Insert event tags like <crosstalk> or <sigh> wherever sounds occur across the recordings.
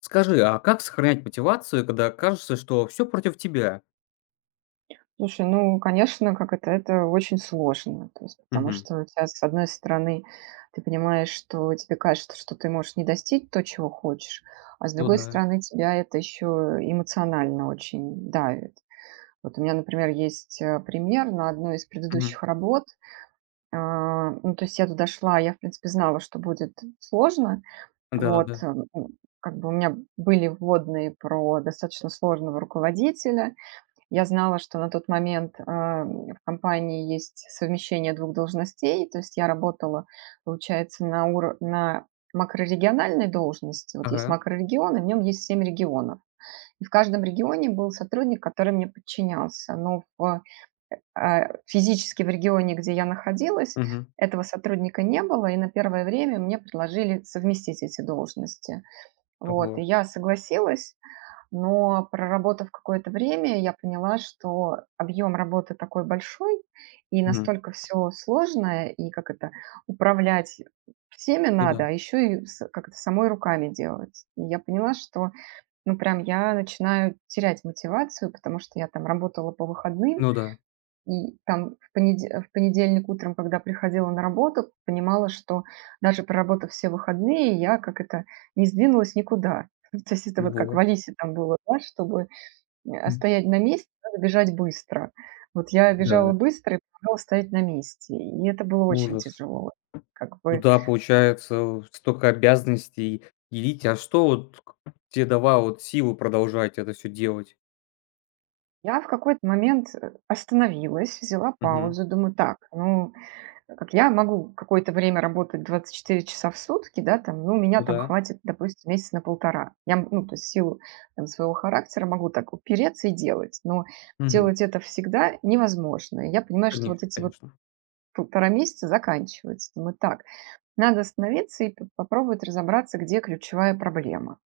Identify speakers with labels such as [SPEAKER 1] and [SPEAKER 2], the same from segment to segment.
[SPEAKER 1] Скажи, а как сохранять мотивацию, когда кажется, что все против тебя?
[SPEAKER 2] Слушай, конечно, это очень сложно. То есть, потому
[SPEAKER 1] Мгм.
[SPEAKER 2] что у тебя, с одной стороны, ты понимаешь, что тебе кажется, что ты можешь не достичь то, чего хочешь, а с
[SPEAKER 1] Ну
[SPEAKER 2] другой
[SPEAKER 1] да.
[SPEAKER 2] стороны, тебя это еще эмоционально очень давит. Вот у меня, например, есть пример на одной из
[SPEAKER 1] Мгм.
[SPEAKER 2] предыдущих работ. То есть я туда шла, я, в принципе, знала, что будет сложно. Вот,
[SPEAKER 1] Да-да-да.
[SPEAKER 2] э, м, как бы у меня были вводные про достаточно сложного руководителя, я знала, что на тот момент, в компании есть совмещение двух должностей. То есть я работала, получается, на макрорегиональной должности. Вот есть
[SPEAKER 1] Ага.
[SPEAKER 2] макрорегион, и в нем есть 7 регионов. И в каждом регионе был сотрудник, который мне подчинялся. Физически в регионе, где я находилась,
[SPEAKER 1] Мгм.
[SPEAKER 2] этого сотрудника не было, и на первое время мне предложили совместить эти должности. Вот,
[SPEAKER 1] Ого.
[SPEAKER 2] и я согласилась. Но проработав какое-то время, я поняла, что объем работы такой большой и
[SPEAKER 1] Мгм.
[SPEAKER 2] настолько все сложное, и управлять всеми
[SPEAKER 1] Ну да.
[SPEAKER 2] надо, а еще и с самой руками делать. И я поняла, что, ну, прям я начинаю терять мотивацию, потому что я там работала по выходным,
[SPEAKER 1] Ну да.
[SPEAKER 2] и там в понедельник утром, когда приходила на работу, понимала, что даже проработав все выходные, я как это не сдвинулась никуда. <laughs> То есть это вот как в
[SPEAKER 1] Ого.
[SPEAKER 2] "Алисе" там было, да, чтобы,
[SPEAKER 1] М.
[SPEAKER 2] стоять на месте, надо бежать быстро. Вот я
[SPEAKER 1] Да,
[SPEAKER 2] бежала быстро и продолжала стоять на месте, и это было очень
[SPEAKER 1] ужас.
[SPEAKER 2] тяжело. Как
[SPEAKER 1] Ну
[SPEAKER 2] бы
[SPEAKER 1] да, получается, столько обязанностей делить. А что вот к те давало вот силу продолжать это все делать?
[SPEAKER 2] я в какой-то момент, остановилась, взяла
[SPEAKER 1] Мгм.
[SPEAKER 2] паузу, думаю: "Так, ну, как я могу какое-то время работать 24 часа в сутки, да, там, ну, меня
[SPEAKER 1] Ну
[SPEAKER 2] там
[SPEAKER 1] да.
[SPEAKER 2] хватит, допустим, месяца на полтора. То есть в силу там, своего характера могу так упереться и делать, но
[SPEAKER 1] Мгм.
[SPEAKER 2] делать это всегда невозможно. И я понимаю, что вот
[SPEAKER 1] Конечно,
[SPEAKER 2] эти вот
[SPEAKER 1] конечно.
[SPEAKER 2] полтора месяца заканчиваются. Думаю, так, надо остановиться и попробовать разобраться, где ключевая проблема.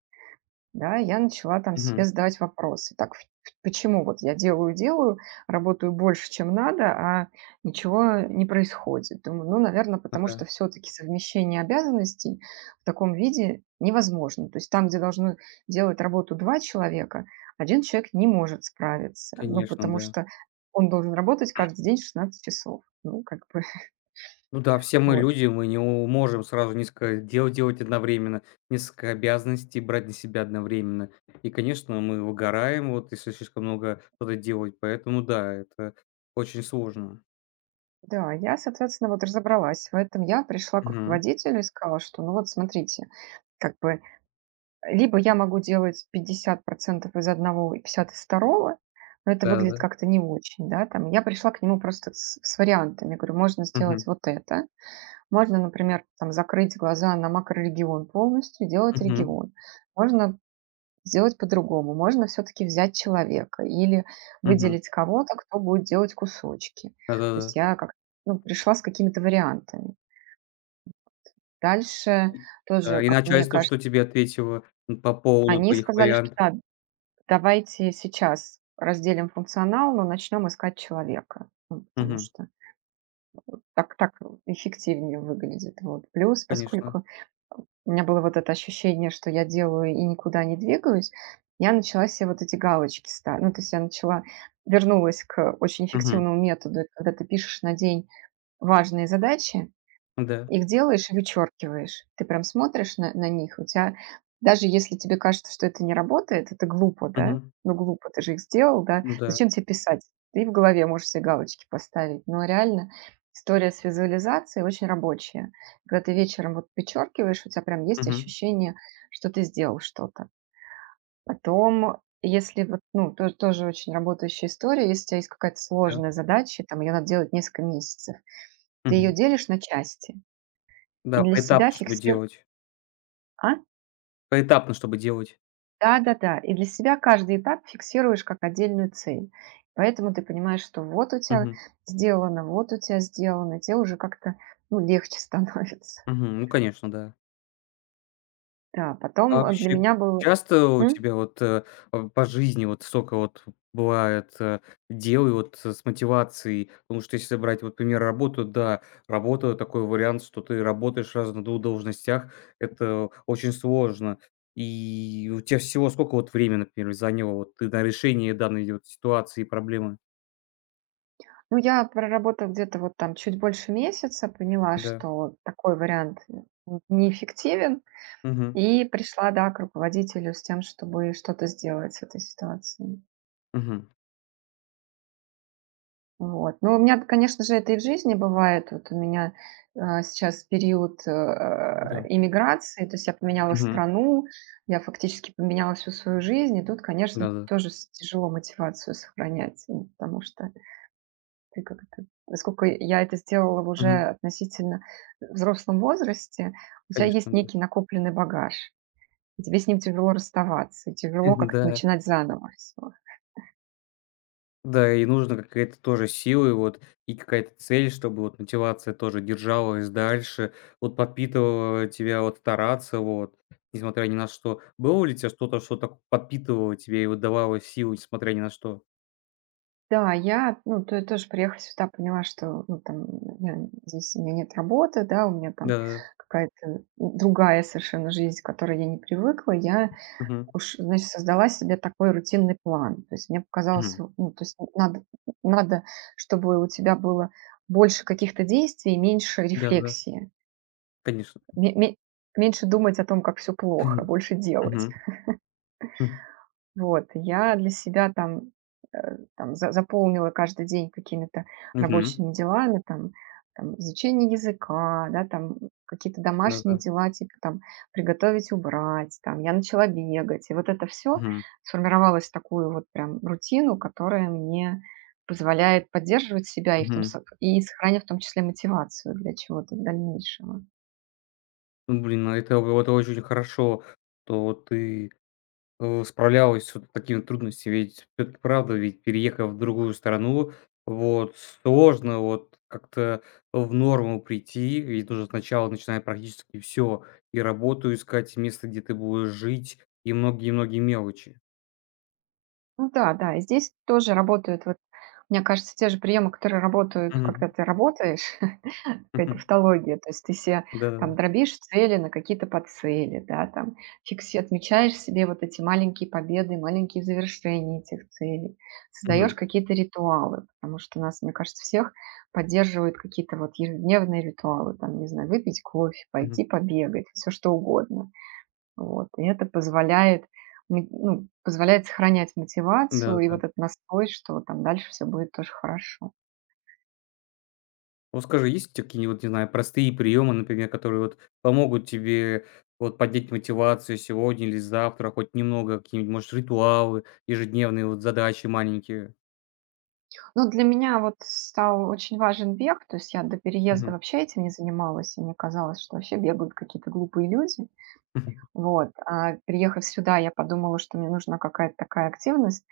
[SPEAKER 2] Да, я начала там
[SPEAKER 1] Мгм.
[SPEAKER 2] себе задавать вопросы. Так, почему вот я делаю-делаю, работаю больше, чем надо, а ничего не происходит? Думаю, ну, наверное, потому
[SPEAKER 1] Ага.
[SPEAKER 2] что все-таки совмещение обязанностей в таком виде невозможно. То есть там, где должны делать работу два человека, один человек не может справиться, ну,
[SPEAKER 1] Конечно,
[SPEAKER 2] потому
[SPEAKER 1] да.
[SPEAKER 2] что он должен работать каждый день 16 часов. Ну, как бы, <laughs>
[SPEAKER 1] Ну да, все мы
[SPEAKER 2] вот.
[SPEAKER 1] люди, мы не у можем сразу несколько дел делать одновременно, несколько обязанностей брать на себя одновременно. И, конечно, мы выгораем, вот, если слишком много что-то делать. Поэтому да, это очень сложно.
[SPEAKER 2] Да, я, соответственно, вот разобралась в этом. Я пришла к
[SPEAKER 1] Мгм.
[SPEAKER 2] руководителю и сказала, что, ну вот, смотрите, как бы либо я могу делать 50 из одного и 50 из второго, но это выглядит
[SPEAKER 1] Да-да-да.
[SPEAKER 2] как-то не очень, да, там. Я пришла к нему просто с вариантами. Говорю, можно сделать
[SPEAKER 1] Мгм.
[SPEAKER 2] вот это. Можно, например, там закрыть глаза на макрорегион полностью, делать
[SPEAKER 1] Мгм.
[SPEAKER 2] регион. Можно сделать по-другому. Можно все-таки взять человека или
[SPEAKER 1] Мгм.
[SPEAKER 2] выделить кого-то, кто будет делать кусочки. То есть
[SPEAKER 1] Да-да-да.
[SPEAKER 2] я как ну, пришла с какими-то вариантами. Дальше
[SPEAKER 1] И,
[SPEAKER 2] тоже,
[SPEAKER 1] и
[SPEAKER 2] как мне
[SPEAKER 1] начальство
[SPEAKER 2] кажется,
[SPEAKER 1] что тебе ответило, по поводу
[SPEAKER 2] они
[SPEAKER 1] твоих
[SPEAKER 2] сказали, что
[SPEAKER 1] вариантов?
[SPEAKER 2] да, давайте сейчас разделим функционал, но начнем искать человека. Ну, потому
[SPEAKER 1] Мгм.
[SPEAKER 2] что так эффективнее выглядит. Вот. Плюс,
[SPEAKER 1] Конечно.
[SPEAKER 2] поскольку у меня было вот это ощущение, что я делаю и никуда не двигаюсь, я начала себе вот эти галочки ставить. Ну, то есть я начала, вернулась к очень
[SPEAKER 1] Мгм.
[SPEAKER 2] эффективному методу, это когда ты пишешь на день важные задачи,
[SPEAKER 1] Да.
[SPEAKER 2] их делаешь и вычеркиваешь. Ты прям смотришь на них. У тебя, даже если тебе кажется, что это не работает, это глупо, да?
[SPEAKER 1] Мгм.
[SPEAKER 2] Ну, глупо, ты же их сделал, да?
[SPEAKER 1] Ну да.
[SPEAKER 2] Зачем тебе писать? Ты в голове можешь себе галочки поставить. Но реально история с визуализацией очень рабочая. Когда ты вечером вот вычеркиваешь, у тебя прям есть
[SPEAKER 1] Мгм.
[SPEAKER 2] ощущение, что ты сделал что-то. Потом, если вот, ну, тоже очень работающая история, если у тебя есть какая-то
[SPEAKER 1] Да.
[SPEAKER 2] сложная задача, там ее надо делать несколько месяцев, ты ее
[SPEAKER 1] Мгм.
[SPEAKER 2] делишь на части и
[SPEAKER 1] Да,
[SPEAKER 2] для
[SPEAKER 1] поэтапно,
[SPEAKER 2] себя
[SPEAKER 1] чтобы
[SPEAKER 2] фиксируешь
[SPEAKER 1] делать.
[SPEAKER 2] а?
[SPEAKER 1] Поэтапно, чтобы делать.
[SPEAKER 2] Да-да-да. И для себя каждый этап фиксируешь как отдельную цель. Поэтому ты понимаешь, что вот у тебя
[SPEAKER 1] Мгм.
[SPEAKER 2] сделано, вот у тебя сделано, тебе уже как-то ну, легче <laughs> становится.
[SPEAKER 1] Мгм. Ну, конечно, да.
[SPEAKER 2] Да,
[SPEAKER 1] А
[SPEAKER 2] потом для
[SPEAKER 1] вообще,
[SPEAKER 2] меня был...
[SPEAKER 1] часто у
[SPEAKER 2] М?
[SPEAKER 1] тебя вот, по жизни вот столько вот бывает, дел и вот с мотивацией? Потому что если брать вот пример работу, да, такой вариант, что ты работаешь сразу на двух должностях. Это очень сложно. И у тебя всего сколько вот времени, например, заняло вот ты на решение данной вот ситуации и проблемы?
[SPEAKER 2] Ну, я проработала где-то вот там чуть больше месяца, поняла,
[SPEAKER 1] Да.
[SPEAKER 2] что такой вариант неэффективен,
[SPEAKER 1] Угу.
[SPEAKER 2] и пришла, да, к руководителю с тем, чтобы что-то сделать с этой ситуацией.
[SPEAKER 1] Угу.
[SPEAKER 2] Вот. Ну, у меня, конечно же, это и в жизни бывает. Сейчас период,
[SPEAKER 1] Да.
[SPEAKER 2] иммиграции, то есть я поменяла
[SPEAKER 1] Угу.
[SPEAKER 2] страну, я фактически поменяла всю свою жизнь, и тут, конечно,
[SPEAKER 1] Да-да.
[SPEAKER 2] тоже с тяжело мотивацию сохранять, потому что ты как это поскольку я это сделала в уже
[SPEAKER 1] Мгм.
[SPEAKER 2] относительно взрослом возрасте, у тебя есть
[SPEAKER 1] Конечно, да.
[SPEAKER 2] некий накопленный багаж, и тебе с ним тяжело расставаться, и тяжело
[SPEAKER 1] <laughs>
[SPEAKER 2] как-то
[SPEAKER 1] Да.
[SPEAKER 2] начинать заново всё.
[SPEAKER 1] Да, и нужно какая-то тоже сила, и вот, и какая-то цель, чтобы вот мотивация тоже держалась дальше, вот подпитывала тебя вот стараться, вот, несмотря ни на что. Было ли у тебя что-то, что так подпитывало тебя и вот давало силу, несмотря ни на что?
[SPEAKER 2] Да, я, ну, то тоже приехала сюда, поняла, что, ну, там, я здесь у меня нет работы, да, у меня там
[SPEAKER 1] Да-да-да.
[SPEAKER 2] какая-то другая совершенно жизнь, к которой я не привыкла. Я
[SPEAKER 1] Мгм.
[SPEAKER 2] уж, значит, создала себе такой рутинный план. То есть мне показалось,
[SPEAKER 1] Мгм.
[SPEAKER 2] ну, то есть надо, чтобы у тебя было больше каких-то действий и меньше
[SPEAKER 1] Да-да-да,
[SPEAKER 2] рефлексии.
[SPEAKER 1] конечно.
[SPEAKER 2] Ме- ме- меньше думать о том, как все
[SPEAKER 1] Мгм.
[SPEAKER 2] плохо, больше
[SPEAKER 1] Мгм.
[SPEAKER 2] делать.
[SPEAKER 1] М.
[SPEAKER 2] Я для себя там, э, там за заполнила каждый день какими-то
[SPEAKER 1] Мгм.
[SPEAKER 2] рабочими делами, там изучение языка, да, там какие-то домашние
[SPEAKER 1] Да-да.
[SPEAKER 2] дела, типа там приготовить, убрать, там я начала бегать. И вот это все
[SPEAKER 1] Мгм.
[SPEAKER 2] сформировалось в такую вот прям рутину, которая мне позволяет поддерживать себя и в том
[SPEAKER 1] Мгм.
[SPEAKER 2] со и сохраня в том числе мотивацию для чего-то дальнейшего.
[SPEAKER 1] Ну, блин, ну это вот очень хорошо, что вот ты справлялась с вот такими трудностями. Ведь всё-таки правда, ведь переехав в другую страну, вот, сложно вот как-то в норму прийти. Ведь нужно сначала начинать практически все и работу искать, и место, где ты будешь жить, и многие-многие мелочи.
[SPEAKER 2] Ну да, да, и здесь тоже работают вот, мне кажется, те же приемы, которые работают,
[SPEAKER 1] Мгм.
[SPEAKER 2] когда ты работаешь. Какая-то
[SPEAKER 1] Мгм.
[SPEAKER 2] тавтология. То есть ты се
[SPEAKER 1] Да-да-да.
[SPEAKER 2] там дробишь цели на какие-то подцели, да, там фикси отмечаешь себе вот эти маленькие победы, маленькие завершения этих целей, создаешь
[SPEAKER 1] Мгм.
[SPEAKER 2] какие-то ритуалы, потому что нас, мне кажется, всех поддерживают какие-то вот ежедневные ритуалы, там, не знаю, выпить кофе,
[SPEAKER 1] Мгм.
[SPEAKER 2] пойти побегать, все что угодно. Вот, и это позволяет позволяет сохранять мотивацию и
[SPEAKER 1] Да-да-да.
[SPEAKER 2] вот этот настрой, что там дальше все будет тоже хорошо.
[SPEAKER 1] Вот скажи, есть такие вот, не знаю, простые приемы, например, которые вот помогут тебе вот поднять мотивацию сегодня или завтра, хоть немного, какие-нибудь, может, ритуалы, ежедневные вот задачи маленькие?
[SPEAKER 2] Ну, для меня вот стал очень важен бег. То есть я до переезда
[SPEAKER 1] Мгм.
[SPEAKER 2] вообще этим не занималась, и мне казалось, что вообще бегают какие-то глупые люди.
[SPEAKER 1] Мгм.
[SPEAKER 2] Вот. А переехав сюда, я подумала, что мне нужна какая-то такая активность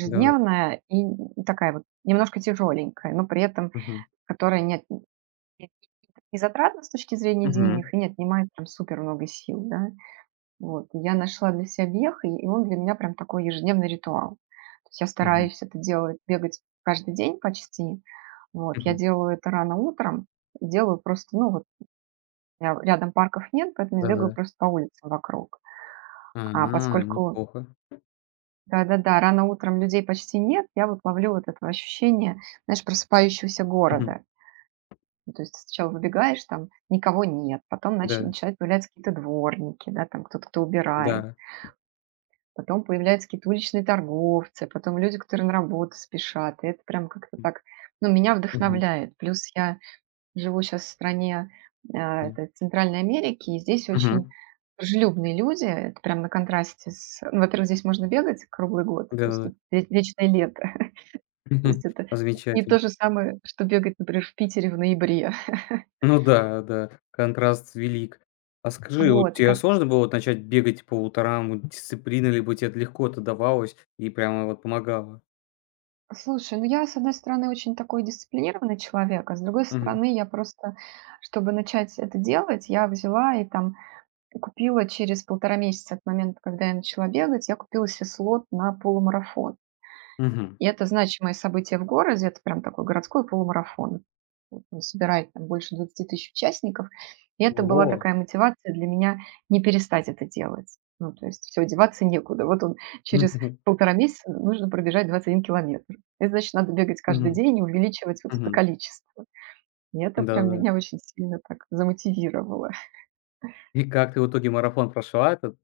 [SPEAKER 1] Да.
[SPEAKER 2] и такая вот немножко тяжеленькая, но при этом
[SPEAKER 1] Мгм.
[SPEAKER 2] которая не, от- не затратна с точки зрения денег
[SPEAKER 1] Мгм.
[SPEAKER 2] и не отнимает прям супер много сил, да. Вот. Я нашла для себя бег, и он для меня прям такой ежедневный ритуал. То есть я
[SPEAKER 1] Мгм.
[SPEAKER 2] стараюсь это делать, бегать каждый день почти. Вот. Я
[SPEAKER 1] Мгм.
[SPEAKER 2] делаю это рано утром, делаю просто, ну вот, у меня рядом парков нет, поэтому я бегаю
[SPEAKER 1] Да-да.
[SPEAKER 2] просто по улицам вокруг.
[SPEAKER 1] А,
[SPEAKER 2] А
[SPEAKER 1] ну,
[SPEAKER 2] поскольку,
[SPEAKER 1] неплохо.
[SPEAKER 2] да-да-да, рано утром людей почти нет, я вот ловлю вот это ощущение, знаешь, просыпающегося
[SPEAKER 1] Мгм.
[SPEAKER 2] города. Ну, то есть ты сначала выбегаешь, там никого нет, потом
[SPEAKER 1] Да,
[SPEAKER 2] начинают появляться какие-то дворники, да, там кто-то кто убирает.
[SPEAKER 1] да.
[SPEAKER 2] Потом появляются какие-то уличные торговцы, потом люди, которые на работу спешат. И это прям как-то так, ну, меня
[SPEAKER 1] Мгм.
[SPEAKER 2] вдохновляет. Плюс я живу сейчас в стране,
[SPEAKER 1] Да.
[SPEAKER 2] это Центральной Америки, и здесь очень
[SPEAKER 1] Мгм.
[SPEAKER 2] дружелюбные люди. Это прям на контрасте с ну, во-первых, здесь можно бегать круглый год, то есть
[SPEAKER 1] Да-да-да.
[SPEAKER 2] тут ве вечное лето. <laughs> То есть
[SPEAKER 1] <laughs>
[SPEAKER 2] это не
[SPEAKER 1] Замечательно.
[SPEAKER 2] то же самое, что бегать, например, в Питере в ноябре. <laughs>
[SPEAKER 1] Ну да, да, контраст велик. А скажи, вот
[SPEAKER 2] Вот, и
[SPEAKER 1] тебе сложно было вот начать бегать по утрам? Вот дисциплина либо тебе это легко это давалось и прямо вот помогало?
[SPEAKER 2] Слушай, ну я, с одной стороны, очень такой дисциплинированный человек, а с другой
[SPEAKER 1] Мгм.
[SPEAKER 2] стороны, я просто, чтобы начать это делать, я взяла и там купила через полтора месяца от момента, когда я начала бегать, я купила себе слот на полумарафон.
[SPEAKER 1] Мгм.
[SPEAKER 2] И это значимое событие в городе, это прям такой городской полумарафон. Вот, он собирает там больше 20 000 участников. И это была
[SPEAKER 1] Во.
[SPEAKER 2] такая мотивация для меня не перестать это делать. Ну, то есть все, деваться некуда. Вот он
[SPEAKER 1] Мгм.
[SPEAKER 2] через
[SPEAKER 1] <laughs>
[SPEAKER 2] полтора месяца нужно пробежать 21 километр. Это значит, надо бегать каждый
[SPEAKER 1] Мгм.
[SPEAKER 2] день и увеличивать вот это
[SPEAKER 1] Мгм.
[SPEAKER 2] количество. И это прям
[SPEAKER 1] Да-да.
[SPEAKER 2] меня очень сильно так замотивировало.
[SPEAKER 1] И как ты в итоге марафон прошла этот?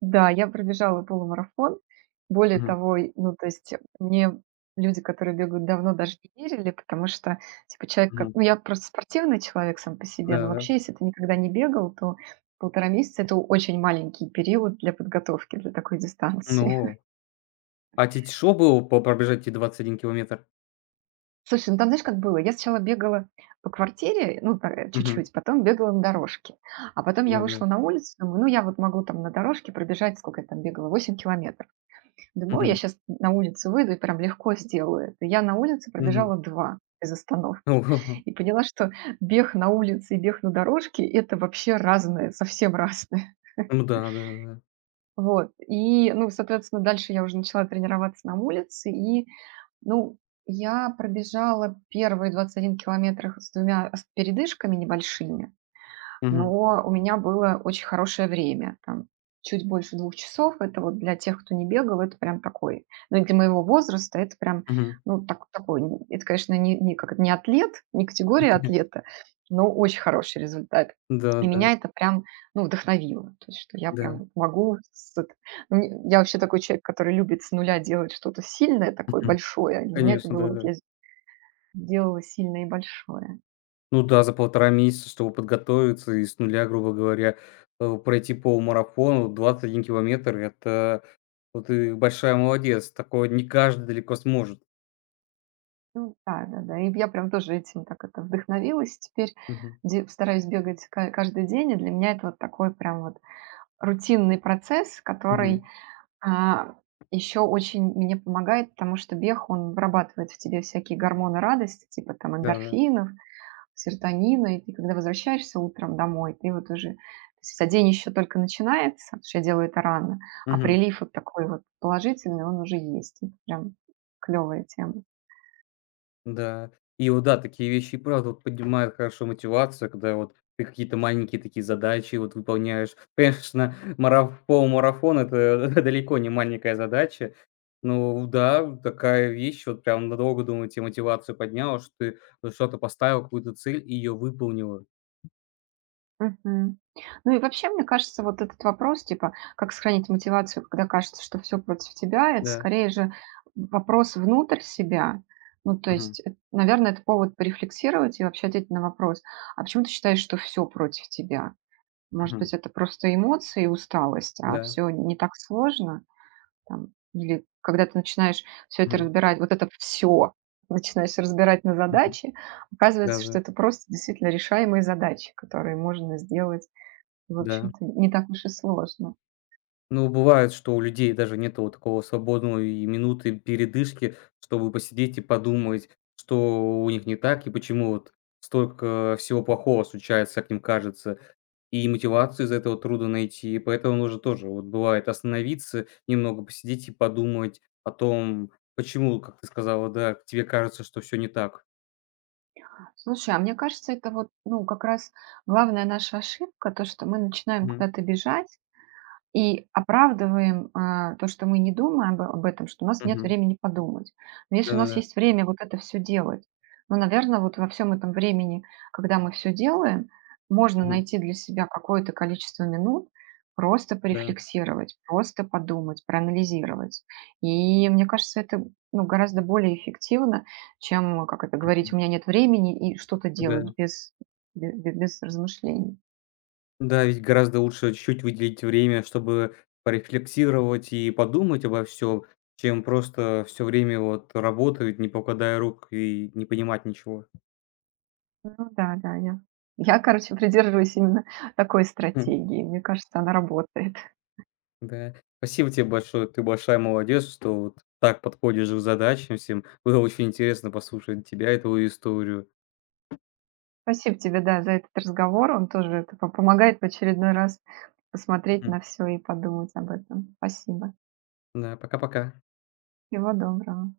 [SPEAKER 2] Да, я пробежала полумарафон. Более
[SPEAKER 1] Мгм.
[SPEAKER 2] того, мне люди, которые бегают давно, даже не верили, потому что, типа, человек как
[SPEAKER 1] Мгм.
[SPEAKER 2] ну, я просто спортивный человек сам по себе, но
[SPEAKER 1] Да-да.
[SPEAKER 2] вообще, если ты никогда не бегал, то полтора месяца — это очень маленький период для подготовки для такой дистанции.
[SPEAKER 1] Ну,
[SPEAKER 2] <laughs>
[SPEAKER 1] а те тяжело было по пробежать эти 21 километр?
[SPEAKER 2] Слушай, ну, там знаешь, как было? Я сначала бегала по квартире, ну,
[SPEAKER 1] Мгм.
[SPEAKER 2] чуть-чуть, потом бегала на дорожке. А потом я
[SPEAKER 1] Да-да.
[SPEAKER 2] вышла на улицу, думаю: "Ну, я вот могу там на дорожке пробежать", сколько я там бегала, 8 километров. Думаю: «Ой, я
[SPEAKER 1] Мгм.
[SPEAKER 2] сейчас на улицу выйду и прям легко сделаю это». Я на улице
[SPEAKER 1] Мгм.
[SPEAKER 2] пробежала 2 без остановки
[SPEAKER 1] Ого.
[SPEAKER 2] и поняла, что бег на улице и бег на дорожке — это вообще разное, совсем разное. <laughs>
[SPEAKER 1] Ну <laughs> да, да-да.
[SPEAKER 2] Вот. И, ну, соответственно, дальше я уже начала тренироваться на улице. И, ну, я пробежала первые 21 километрах с двумя ос передышками небольшими.
[SPEAKER 1] Мгм.
[SPEAKER 2] Но у меня было очень хорошее время, там чуть больше 2 часов. Это вот для тех, кто не бегал, это прям такой, ну, и для моего возраста это прям,
[SPEAKER 1] Мгм.
[SPEAKER 2] ну, так такой, н это, конечно, не не как это, не атлет, не категория
[SPEAKER 1] <laughs>
[SPEAKER 2] атлета, но очень хороший результат.
[SPEAKER 1] Да-да,
[SPEAKER 2] И
[SPEAKER 1] да.
[SPEAKER 2] меня это прям, ну, вдохновило. То есть, что я
[SPEAKER 1] Да.
[SPEAKER 2] прям могу с эт ну, мне я вообще такой человек, который любит с нуля делать что-то сильное такое,
[SPEAKER 1] <laughs>
[SPEAKER 2] большое. Для меня это
[SPEAKER 1] Конечно,
[SPEAKER 2] было вот
[SPEAKER 1] да.
[SPEAKER 2] я с делала сильное и большое.
[SPEAKER 1] Ну да, за 1,5 месяца, чтобы подготовиться и с нуля, грубо говоря, пройти полумарафон, вот 21 километр — это вот ты большая молодец. Такое не каждый далеко сможет.
[SPEAKER 2] Ну да, да-да. И я прям тоже этим так это вдохновилась. Теперь
[SPEAKER 1] Мгм.
[SPEAKER 2] де стараюсь бегать ка каждый день, и для меня это вот такой прям вот рутинный процесс,
[SPEAKER 1] Да, да. Мгм.
[SPEAKER 2] который, а, еще очень мне помогает, потому что бег, он вырабатывает в тебе всякие гормоны радости, типа там
[SPEAKER 1] Да-да.
[SPEAKER 2] эндорфинов, серотонина. И ты когда возвращаешься утром домой, ты вот уже то есть, а день еще только начинается, потому что я делаю это рано, прилив вот такой вот положительный, он уже есть. Это прям клевая тема.
[SPEAKER 1] Да. И вот да, такие вещи и правда вот поднимают хорошо мотивацию, когда вот ты какие-то маленькие такие задачи вот выполняешь. <laughs> Конечно, мараф полумарафон — это <laughs> далеко не маленькая задача. Ну да, вот такая вещь, вот прям надолго, думаю, те мотивацию подняла, что ты вот что-то поставил какую-то цель и ее выполнила.
[SPEAKER 2] Мгм. Ну и вообще, мне кажется, вот этот вопрос, типа, как сохранить мотивацию, когда кажется, что все против тебя, это
[SPEAKER 1] Да.
[SPEAKER 2] скорее же вопрос внутрь себя. Ну, то есть, наверное, это повод порефлексировать и вообще ответить на вопрос, а почему ты считаешь, что все против тебя?
[SPEAKER 1] Мгм.
[SPEAKER 2] Может
[SPEAKER 1] Мгм.
[SPEAKER 2] быть, это просто эмоции и усталость, а
[SPEAKER 1] Да.
[SPEAKER 2] все не так сложно? Там, или когда ты начинаешь все это
[SPEAKER 1] Мгм.
[SPEAKER 2] разбирать, вот это все начинаешь разбирать на
[SPEAKER 1] Мгм.
[SPEAKER 2] задачи, оказывается, что
[SPEAKER 1] Да-да.
[SPEAKER 2] это просто действительно решаемые задачи, которые можно сделать в
[SPEAKER 1] Да. Да.
[SPEAKER 2] общем-то, не так уж и сложно.
[SPEAKER 1] Ну, бывает, что у людей даже нету вот такого свободной и минуты передышки, чтобы посидеть и подумать, что у них не так и почему вот столько всего плохого случается, как им кажется. И мотивацию из этого трудно найти, и поэтому нужно тоже, вот бывает, остановиться, немного посидеть и подумать о том, почему, как ты сказала, да, тебе кажется, что все не так.
[SPEAKER 2] Слушай, а мне кажется, это вот, ну, как раз главная наша ошибка, то, что мы начинаем
[SPEAKER 1] Мгм,
[SPEAKER 2] куда-то бежать, и оправдываем, то, что мы не думаем об этом, что у нас нет
[SPEAKER 1] мгм.
[SPEAKER 2] времени подумать. Но если у нас
[SPEAKER 1] Да-да-да.
[SPEAKER 2] есть время вот это все делать, ну, наверное, вот во всем этом времени, когда мы все делаем, можно
[SPEAKER 1] Мгм.
[SPEAKER 2] найти для себя какое-то количество минут, просто
[SPEAKER 1] Да.
[SPEAKER 2] порефлексировать, просто подумать, проанализировать. И мне кажется, это, ну, гораздо более эффективно, чем, говорить:
[SPEAKER 1] Мгм.
[SPEAKER 2] "У меня нет времени", и что-то делать
[SPEAKER 1] Да.
[SPEAKER 2] без размышлений.
[SPEAKER 1] Да, ведь гораздо лучше чуть-чуть выделить время, чтобы порефлексировать и подумать обо всем, чем просто все время вот работать, не покладая рук и не понимать ничего.
[SPEAKER 2] Ну да, да, я, короче, придерживаюсь именно такой
[SPEAKER 1] Хм,
[SPEAKER 2] стратегии. Мне кажется, она работает.
[SPEAKER 1] да. Спасибо тебе большое. Ты большая молодец, что вот так подходишь к задачам всем. Было очень интересно послушать тебя и твою историю.
[SPEAKER 2] Спасибо тебе, да, за этот разговор. Он тоже это помогает в очередной раз посмотреть
[SPEAKER 1] Мгм.
[SPEAKER 2] на все и подумать об этом. Спасибо.
[SPEAKER 1] Да, пока-пока.
[SPEAKER 2] Всего доброго.